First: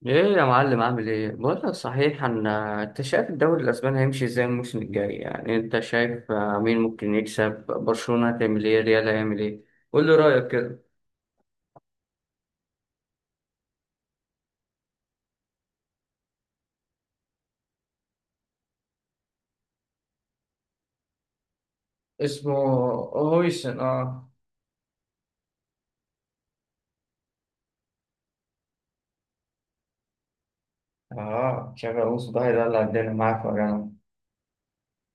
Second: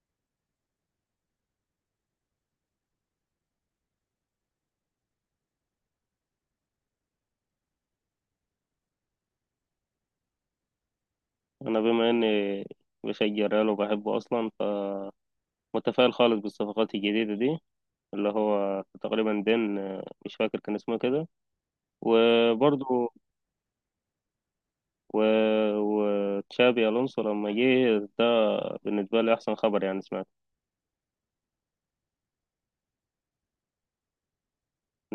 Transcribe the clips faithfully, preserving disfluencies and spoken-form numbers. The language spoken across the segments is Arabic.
ايه يا معلم، عامل ايه؟ بقول لك، صحيح ان انت شايف الدوري الاسباني هيمشي ازاي الموسم الجاي؟ يعني انت شايف آه، مين ممكن يكسب؟ برشلونة هتعمل ايه؟ ريال هيعمل ايه؟ قول لي رايك كده. انا بما اني بشجع ريال وبحبه اصلا، فمتفائل خالص بالصفقات الجديده دي، اللي هو تقريبا دين. آه، مش فاكر كان اسمه كده اسمه وبرضه هويسن، اه. و... وتشابي الونسو لما جه ده، بالنسبه لي احسن خبر يعني سمعت. اه، تشابي الونسو ده هيدلع الدنيا معاك يا جماعه.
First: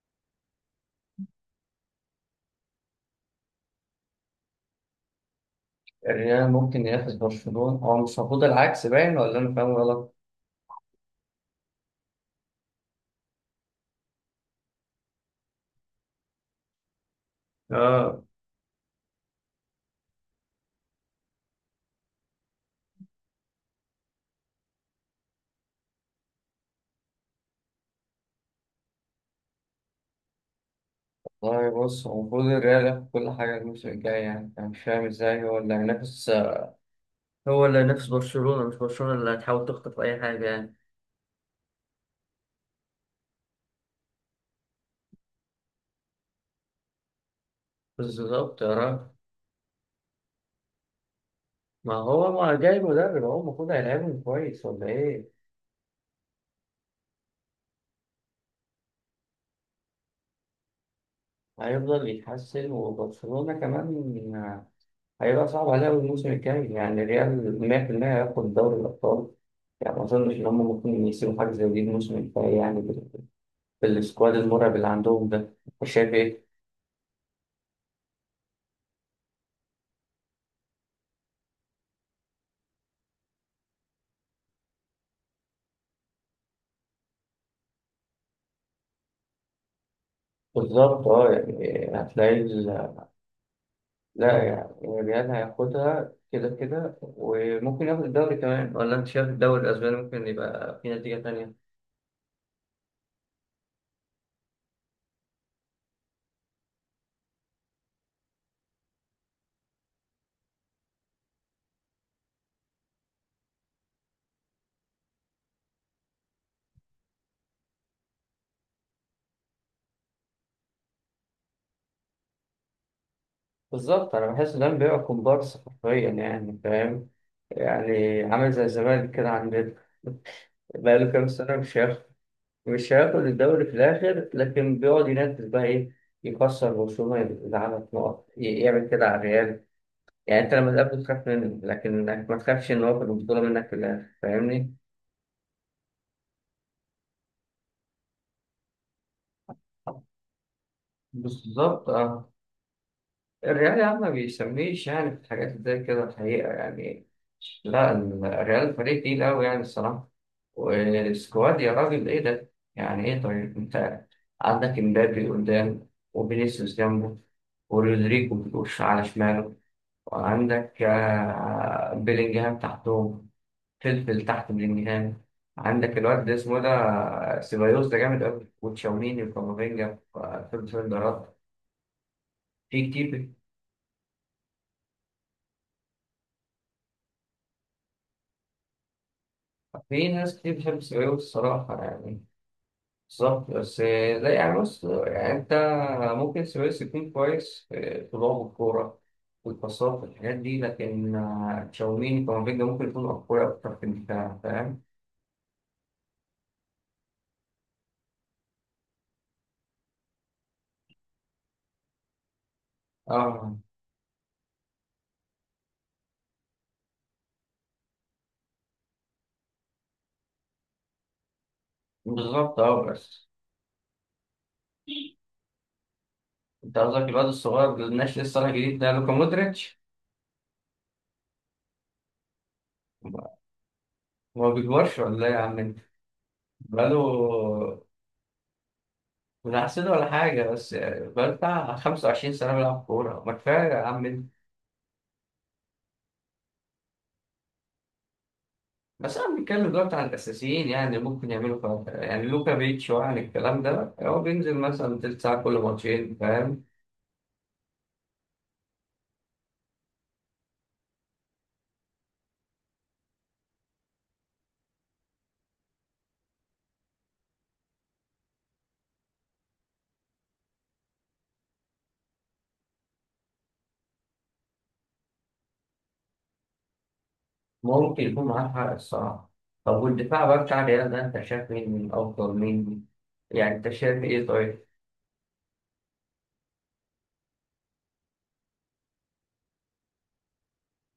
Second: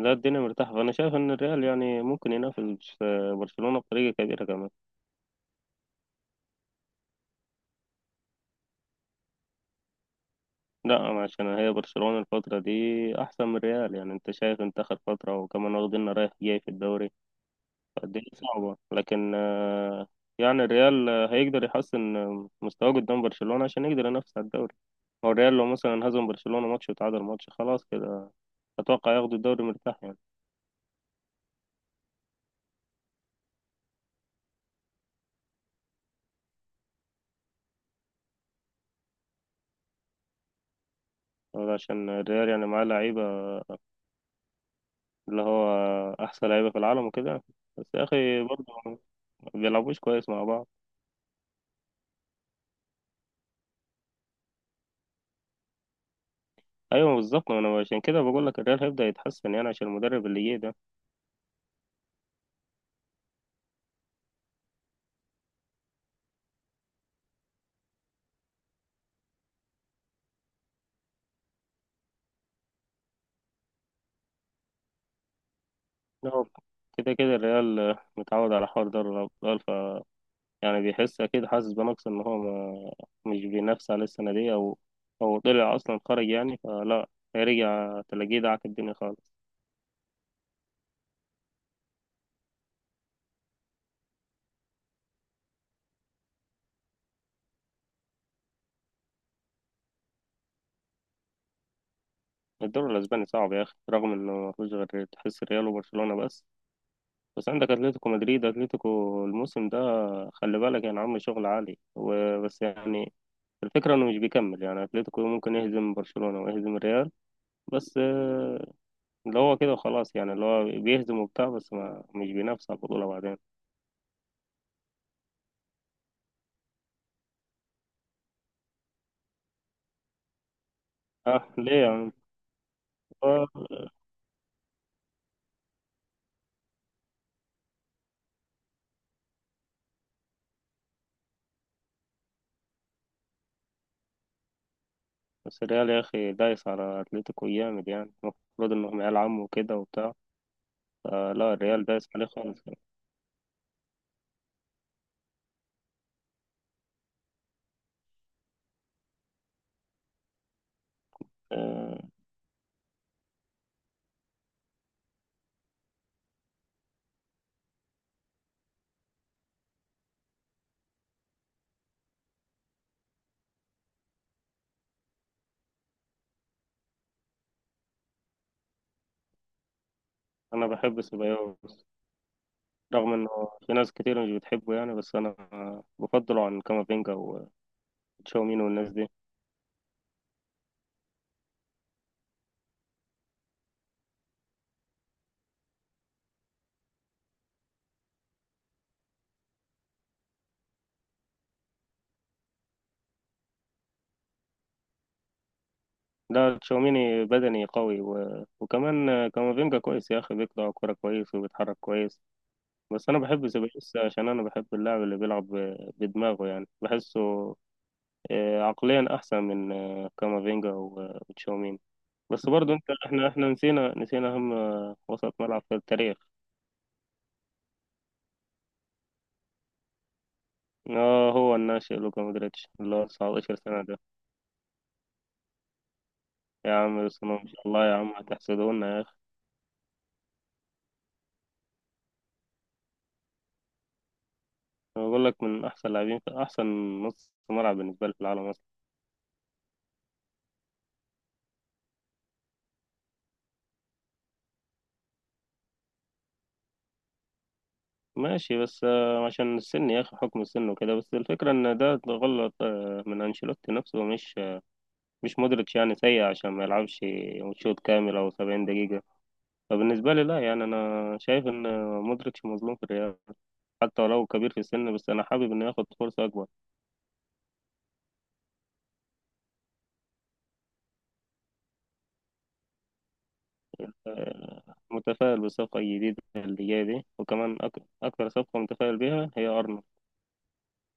لا، الدنيا مرتاحه، فانا شايف ان الريال يعني ممكن ينافس آه، برشلونه بطريقه كبيره كمان. الريال ممكن ينافس برشلونة؟ هو مش المفروض العكس باين ولا انا فاهم غلط؟ لا، عشان هي برشلونه الفتره دي احسن من الريال، يعني انت شايف انت اخر فتره، وكمان واخدين رايح جاي في الدوري، اه الدنيا صعبة. لكن آه، يعني الريال آه، هيقدر يحسن آه، مستواه قدام برشلونة عشان يقدر ينافس على الدوري. هو الريال لو مثلا هزم برشلونة ماتش وتعادل ماتش، خلاص كده أتوقع ياخدوا الدوري مرتاح يعني. والله، بص، هو المفروض الريال ياخد كل حاجة الموسم الجاي، يعني أنا مش فاهم إزاي هو اللي هينافس آه، هو اللي نفس برشلونة، مش برشلونة اللي هتحاول تخطف أي حاجة يعني. هو عشان الريال يعني معاه لعيبة، اللي هو أحسن لعيبة في العالم وكده، بس يا أخي بالظبط برضه يا ما راجل. بيلعبوش كويس مع بعض. ما هو ما جاي مدرب، هو المفروض هيلعبهم كويس ولا إيه؟ أيوة بالظبط، ما أنا عشان كده بقول لك الريال هيبدأ يتحسن يعني عشان المدرب اللي جه ده. هيفضل يتحسن، وبرشلونة كمان هيبقى صعب عليها الموسم الجاي، يعني الريال مية في المية هياخد دوري الأبطال. يعني ما أظنش إن هم ممكن يسيبوا حاجة زي دي الموسم الجاي، يعني بال- بالسكواد المرعب اللي عندهم ده. مش شايف لا، إيه؟ هو كده كده الريال آه، متعود على حوار دوري الأبطال، يعني بيحس اكيد، حاسس بنقص ان هو ما مش بينافس على السنه دي، او او طلع اصلا خرج يعني، فلا، هيرجع تلاقيه دعك الدنيا خالص. بالظبط أه، يعني هتلاقي، لا يعني الريال هياخدها كده كده، وممكن ياخد الدوري كمان. ولا انت شايف الدوري الاسباني ممكن يبقى في نتيجة تانية؟ الدوري الاسباني صعب يا اخي، رغم انه ما فيهوش غير تحس ريال وبرشلونه بس، بس عندك اتلتيكو مدريد. اتلتيكو الموسم ده خلي بالك يعني، عامل شغل عالي وبس. يعني الفكره انه مش بيكمل، يعني اتلتيكو ممكن يهزم برشلونه ويهزم الريال، بس آه، اللي هو كده وخلاص يعني، اللي هو بيهزم وبتاع، بس ما مش بينافس على البطوله بعدين. بالظبط، انا بحس ده بيبقى كومبارس حرفيا يعني، فاهم؟ يعني عامل زي الزمالك كده عندنا، بقاله كام اه سنة مش هياخد ليه مش هياخد يعني. الدوري في الآخر، لكن بيقعد ينافس، بقى إيه، يكسر برشلونة، يزعلك نقط، ي- يعمل كده على الريال. يعني أنت لما تقابله تخاف منه، لكن إنك ما تخافش إن هو ياخد البطولة منك في الآخر، فاهمني؟ بس الريال يا أخي دايس على أتلتيكو جامد، يعني المفروض إنهم عيال عم وكده وبتاع، فلا، الريال بالظبط دايس عليه اه. خالص. الريال يا عم ما بيسميش يعني في الحاجات زي كده الحقيقة يعني. لا ال- الريال فريق تقيل أوي يعني الصراحة. والسكواد يا آه، راجل، إيه ده؟ يعني إيه؟ طيب أنت عندك إمبابي قدام، وفينيسيوس جنبه، ورودريجو بيخش على شماله، وعندك آه، بيلينجهام تحتهم، فلفل تحت بيلينجهام. عندك الواد ده اسمه ده آه، سيبايوس، ده جامد أوي، وتشاوميني وكامافينجا في أنا بحب الدفاع. سيبايوس في رغم كتير إنه في ناس كتير مش بتحبه يعني، بس أنا بفضله عن كامافينجا وتشاوميني والناس دي. في ناس كتير بتحب السبايوي الصراحة يعني. بالظبط، بس لا يعني، بص يعني، أنت ممكن السبايوي يكون كويس في في لعب الكورة والباصات والحاجات دي، لكن آه، تشاوميني كامافينجا ممكن يكون أقوياء أكتر في الدفاع، فاهم؟ لا، تشاوميني بدني قوي و... وكمان آه، كامافينجا كويس يا أخي، بيقطع كورة كويس وبيتحرك كويس، بس أنا بحب أه. سيبايوس عشان أنا بحب اللاعب اللي بيلعب ب- بدماغه، يعني بحسه آه، عقليا أحسن من آه، كامافينجا و- وتشاوميني. بس بالظبط برضو أه انت بس. احنا احنا نسينا نسينا اهم وسط ملعب في التاريخ. أنت قصدك الواد الصغير اللي الناشئ لسه طالع جديد ده، لوكا مودريتش؟ اه، هو الناشئ لوكا مودريتش اللي هو 19 سنة ده. ما بيكبرش ولا إيه يا عم أنت؟ يا بقاله، عم يصنع ان شاء الله، يا عم هتحسدونا يا اخي. من أحسن ولا حاجة، بس يعني بقاله بتاع خمس وعشرين سنة بيلعب كورة، ما كفاية يا عم. انا بقول لك من احسن لاعبين في احسن نص ملعب بالنسبة لي في العالم اصلا. بس انا بنتكلم دلوقتي عن الاساسيين، يعني ممكن يعملوا فرق، يعني لوكا بيتش وعن الكلام ده، هو بينزل مثلا تلت ساعه كل ماتشين، فاهم؟ ماشي، بس آه، عشان السن يا اخي، حكم السن وكده، بس الفكرة ان ده غلط آه، من انشيلوتي نفسه، مش آه، مش مودريتش يعني سيء عشان ما يلعبش شوط كامل او 70 دقيقة. فبالنسبة لي لا، يعني انا شايف ان مودريتش مظلوم في الريال، حتى ولو كبير في السن، بس أنا حابب إنه ياخد فرصة أكبر. ممكن يكون معاه حق الصراحه. طب والدفاع بقى بتاع الريال ده، انت شايف مين من افضل مين؟ يعني انت شايف ايه؟ آه، طيب. متفائل بالصفقة الجديدة اللي جاية دي، وكمان أك... أكتر صفقة متفائل بيها هي أرنولد.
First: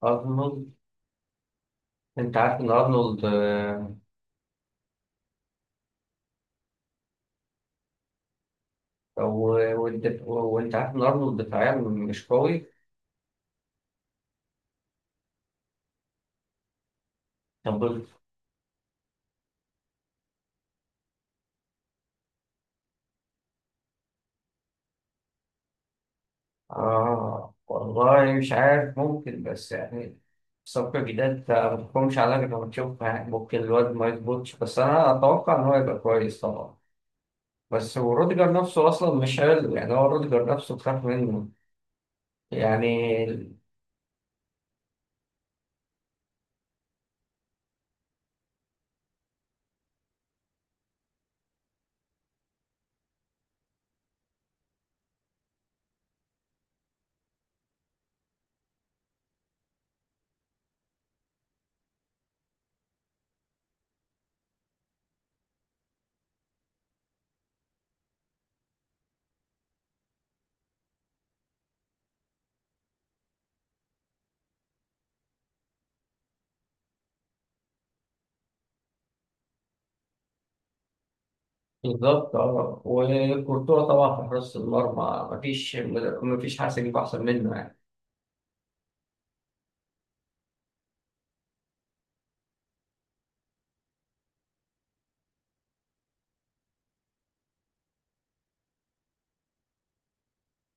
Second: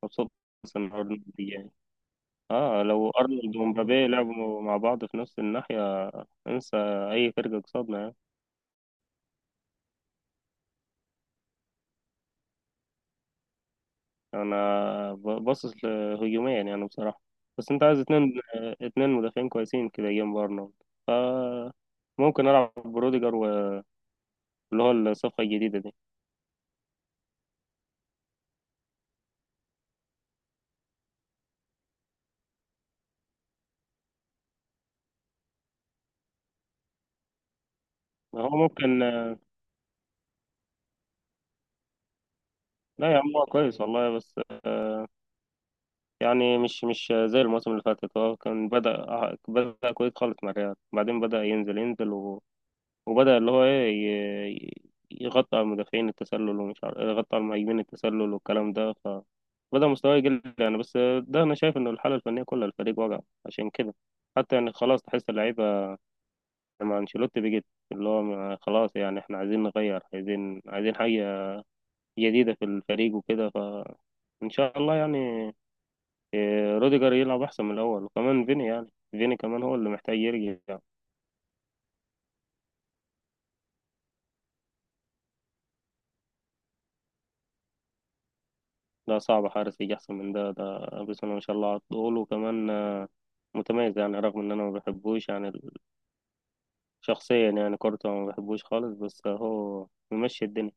مبسوط ارنولد. إن أرنولد جاي. انت عارف ان آه، لو ارنولد أرنولد آه، ومبابي لعبوا مع بعض في نفس الناحية، انسى أي فرقة قصادنا يعني. و- والدف- وانت عارف ان ارنولد دفاعيا مش قوي. أنا ب- باصص لهجوميا يعني بصراحة، بس طب أنت عايز اتنين آه، اتنين مدافعين كويسين كده جنب أرنولد. ف ممكن ألعب بروديجر، واللي هو الصفقة الجديدة دي. آه والله مش عارف، ممكن، بس يعني صفقة جديدة أنت ما تحكمش عليها غير لما تشوفها، يعني ممكن الواد ما يظبطش، بس أنا أتوقع إن هو يبقى كويس طبعا. بس هو روديجر هو نفسه ممكن. أصلا مش حلو، يعني هو روديجر نفسه بخاف منه لا يا عم، هو يعني. كويس والله، بس يعني مش مش زي الموسم اللي فاتت، هو كان بدأ بدأ كويس خالص مع الريال، بعدين بدأ ينزل ينزل و... وبدأ اللي هو إيه، ي- يغطي على المدافعين التسلل، ومش عارف يغطي على المهاجمين التسلل والكلام ده، فبدأ مستواه يقل يعني. بس ده أنا شايف إن الحالة الفنية كلها الفريق وجع، عشان كده حتى يعني خلاص تحس اللعيبة مع أنشيلوتي بقت، اللي هو ما- خلاص يعني إحنا عايزين نغير، عايزين عايزين حاجة جديدة في الفريق وكده، فإن شاء الله يعني روديجر يلعب احسن من الاول. وكمان فيني، يعني فيني كمان هو اللي محتاج يرجع. بالظبط أه. وكورتوا طبعا في حراسة المرمى، مفيش مفيش حاسس يجيب أحسن منه يعني. ده صعب حارس يجي احسن من ده. ده بسم الله ما شاء الله على طول، وكمان آه، متميز يعني، رغم ان انا ما بحبوش يعني ال- شخصيا يعني، كورته ما بحبوش خالص، بس هو ممشي الدنيا.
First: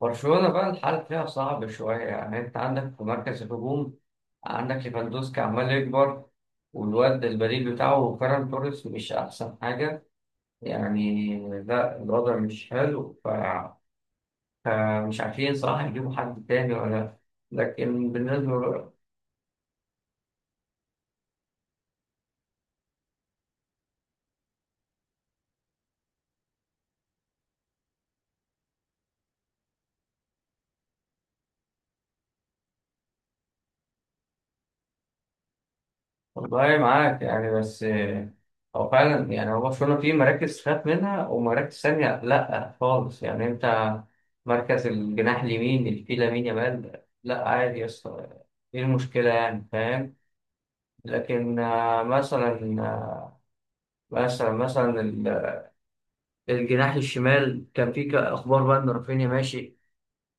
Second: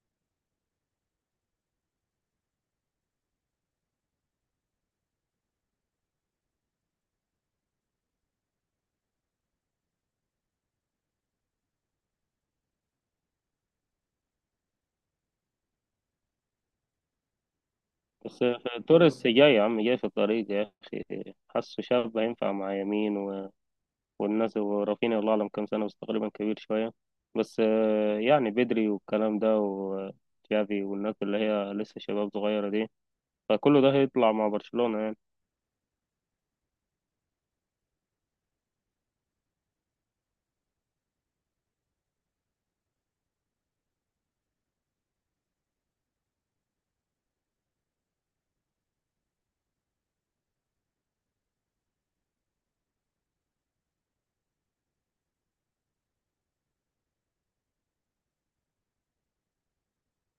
برشلونة بقى الحال فيها صعب شوية، يعني أنت عندك في مركز الهجوم، عندك ليفاندوسكي عمال يكبر، والواد البديل بتاعه فيران توريس مش أحسن حاجة يعني. لا، الوضع مش حلو، ف- فمش عارفين صراحة يجيبوا حد تاني ولا. لكن بس آه، بالنسبة، توريس جاي يا عم، جاي في الطريق يا اخي، حاسه شاب هينفع مع يمين و... والناس. ورافينيا، الله اعلم كام سنه، بس تقريبا كبير شويه. بس آه، يعني بدري والكلام ده، وتشافي والناس اللي هي لسه شباب صغيره دي، فكله ده هيطلع مع برشلونة يعني. والله معاك يعني، بس آه، هو فعلا يعني هو برشلونة فيه مراكز خاف منها ومراكز ثانية لأ خالص، يعني أنت مركز الجناح اليمين اللي فيه لامين يامال، لأ عادي يا اسطى، إيه المشكلة يعني، فاهم؟ لكن آه، مثلا آه، مثلا مثلا ال- الجناح الشمال كان فيه ك- أخبار بقى إن رافينيا ماشي،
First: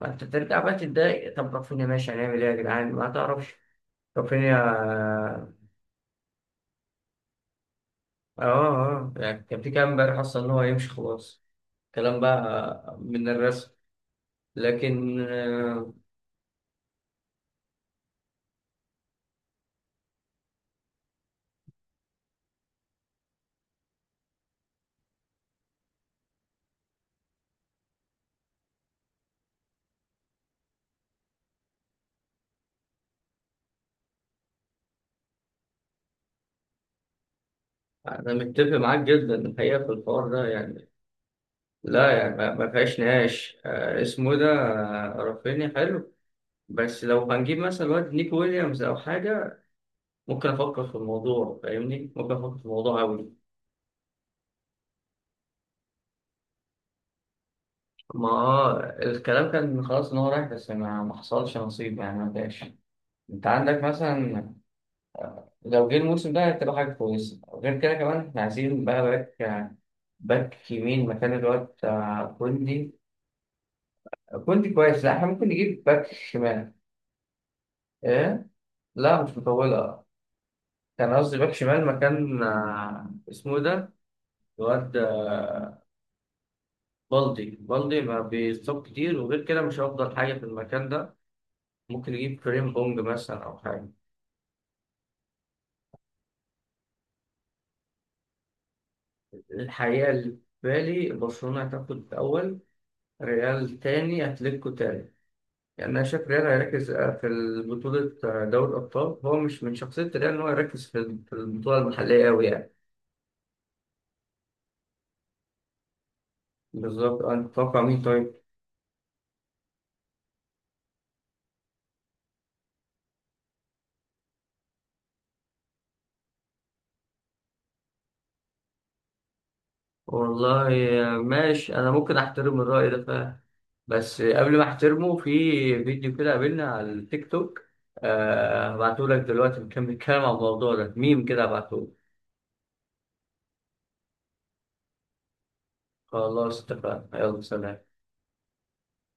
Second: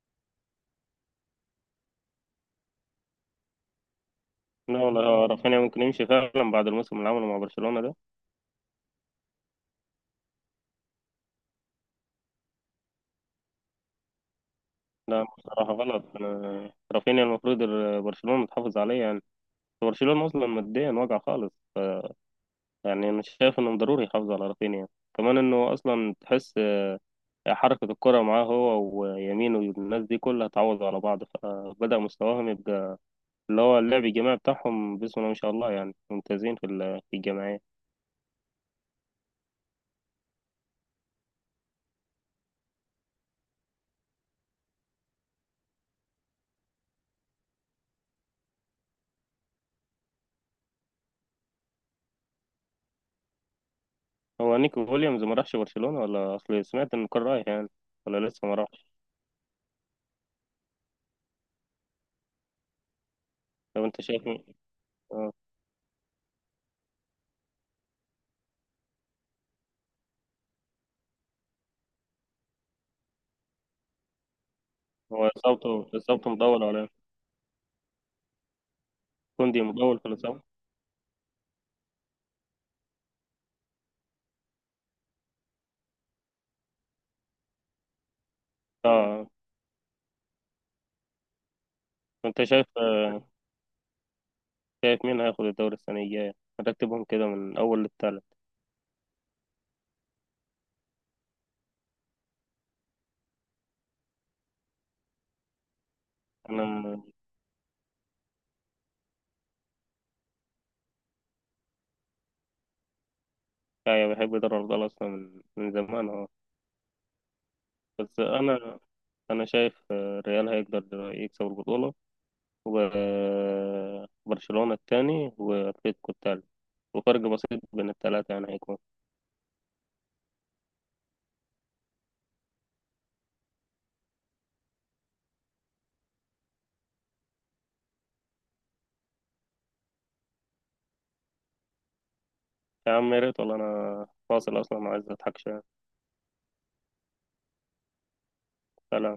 فأنت ترجع بقى تتضايق، طب رافينيا ماشي هنعمل إيه يا جدعان؟ ما تعرفش رافينيا؟ لا والله، هو اه. رافينيا ممكن يمشي فعلا بعد الموسم اللي عمله مع برشلونة ده. اه، آه، يعني كان في كلام امبارح اصلا ان هو يمشي خلاص، كلام بقى من الرسم. لكن لا بصراحة آه، غلط، أنا- رافينيا المفروض ال- برشلونة تحافظ عليه يعني. برشلونة أصلا ماديا واقع خالص، يعني أنا شايف إنه ضروري يحافظ على رافينيا، كمان إنه أصلا تحس حركة الكرة معاه هو ويمين والناس دي كلها، تعوض على بعض، فبدأ مستواهم يبقى اللي هو اللعب الجماعي بتاعهم بسم الله ما شاء الله، يعني ممتازين في ال- في الجماعية. انا متفق معاك جدا الحقيقه في الحوار ده يعني. لا يعني ما ما فيهاش نقاش آه، اسمه ده آه، رافينيا حلو، بس لو هنجيب مثلا واد نيكو ويليامز او حاجه ممكن افكر في الموضوع، فاهمني؟ ممكن افكر في الموضوع قوي. هو نيكو ويليامز ما راحش برشلونة، ولا اصل سمعت ان كان رايح يعني ولا ما لسه ما آه، راحش؟ الكلام كان خلاص ان هو رايح، بس ما ما حصلش نصيب يعني ما جاش. انت عندك طب انت شايف مين؟ مثلا، اه، لو جه الموسم ده هتبقى حاجه كويسه، غير كده كمان احنا عايزين بقى باك آه، باك يمين مكان الواد بتاع كوندي. كوندي كويس، لا هو احنا ممكن اصابته نجيب باك اصابته مطول شمال. ولا إيه؟ ايه، لا مش كوندي مطول مطولة. في الاصابة، كان قصدي باك شمال مكان آه، اسمه إيه ده، الواد آه، بالدي بالدي ما بيصاب كتير، اه. وغير كده مش هيفضل حاجة في المكان ده. ممكن نجيب انت شايف كريم بونج آه، مثلا أو حاجة. شايف مين هياخد الدوري السنة الجاية؟ هتكتبهم كده من اول للتالت. الحقيقة اللي في بالي، برشلونة هتاخد الأول، ريال تاني، أتلتيكو تالت. يعني أنا شايف ريال هيركز انا آه، في بطولة دوري الأبطال، هو مش من شخصية ريال إن هو يركز في في البطولة المحلية أوي يعني. كايا بحب دوري الابطال اصلا من من زمان اهو. بالظبط أه، انت تتوقع مين بس طيب؟ انا انا شايف آه، الريال هيقدر يكسب البطولة، وبرشلونة التاني واتلتيكو التالت، وفرق بسيط بين التلاتة يعني هيكون. والله ماشي، انا ممكن احترم الرأي ده فعلا، بس قبل ما احترمه، في فيديو كده قابلنا على التيك توك، آه هبعته لك دلوقتي، بنكمل الكلام عن الموضوع ده، ميم كده، هبعته لك. يا عم يا ريت والله، انا فاصل اصلا عايز اضحك شويه. خلاص اتفقنا، يلا سلام. سلام.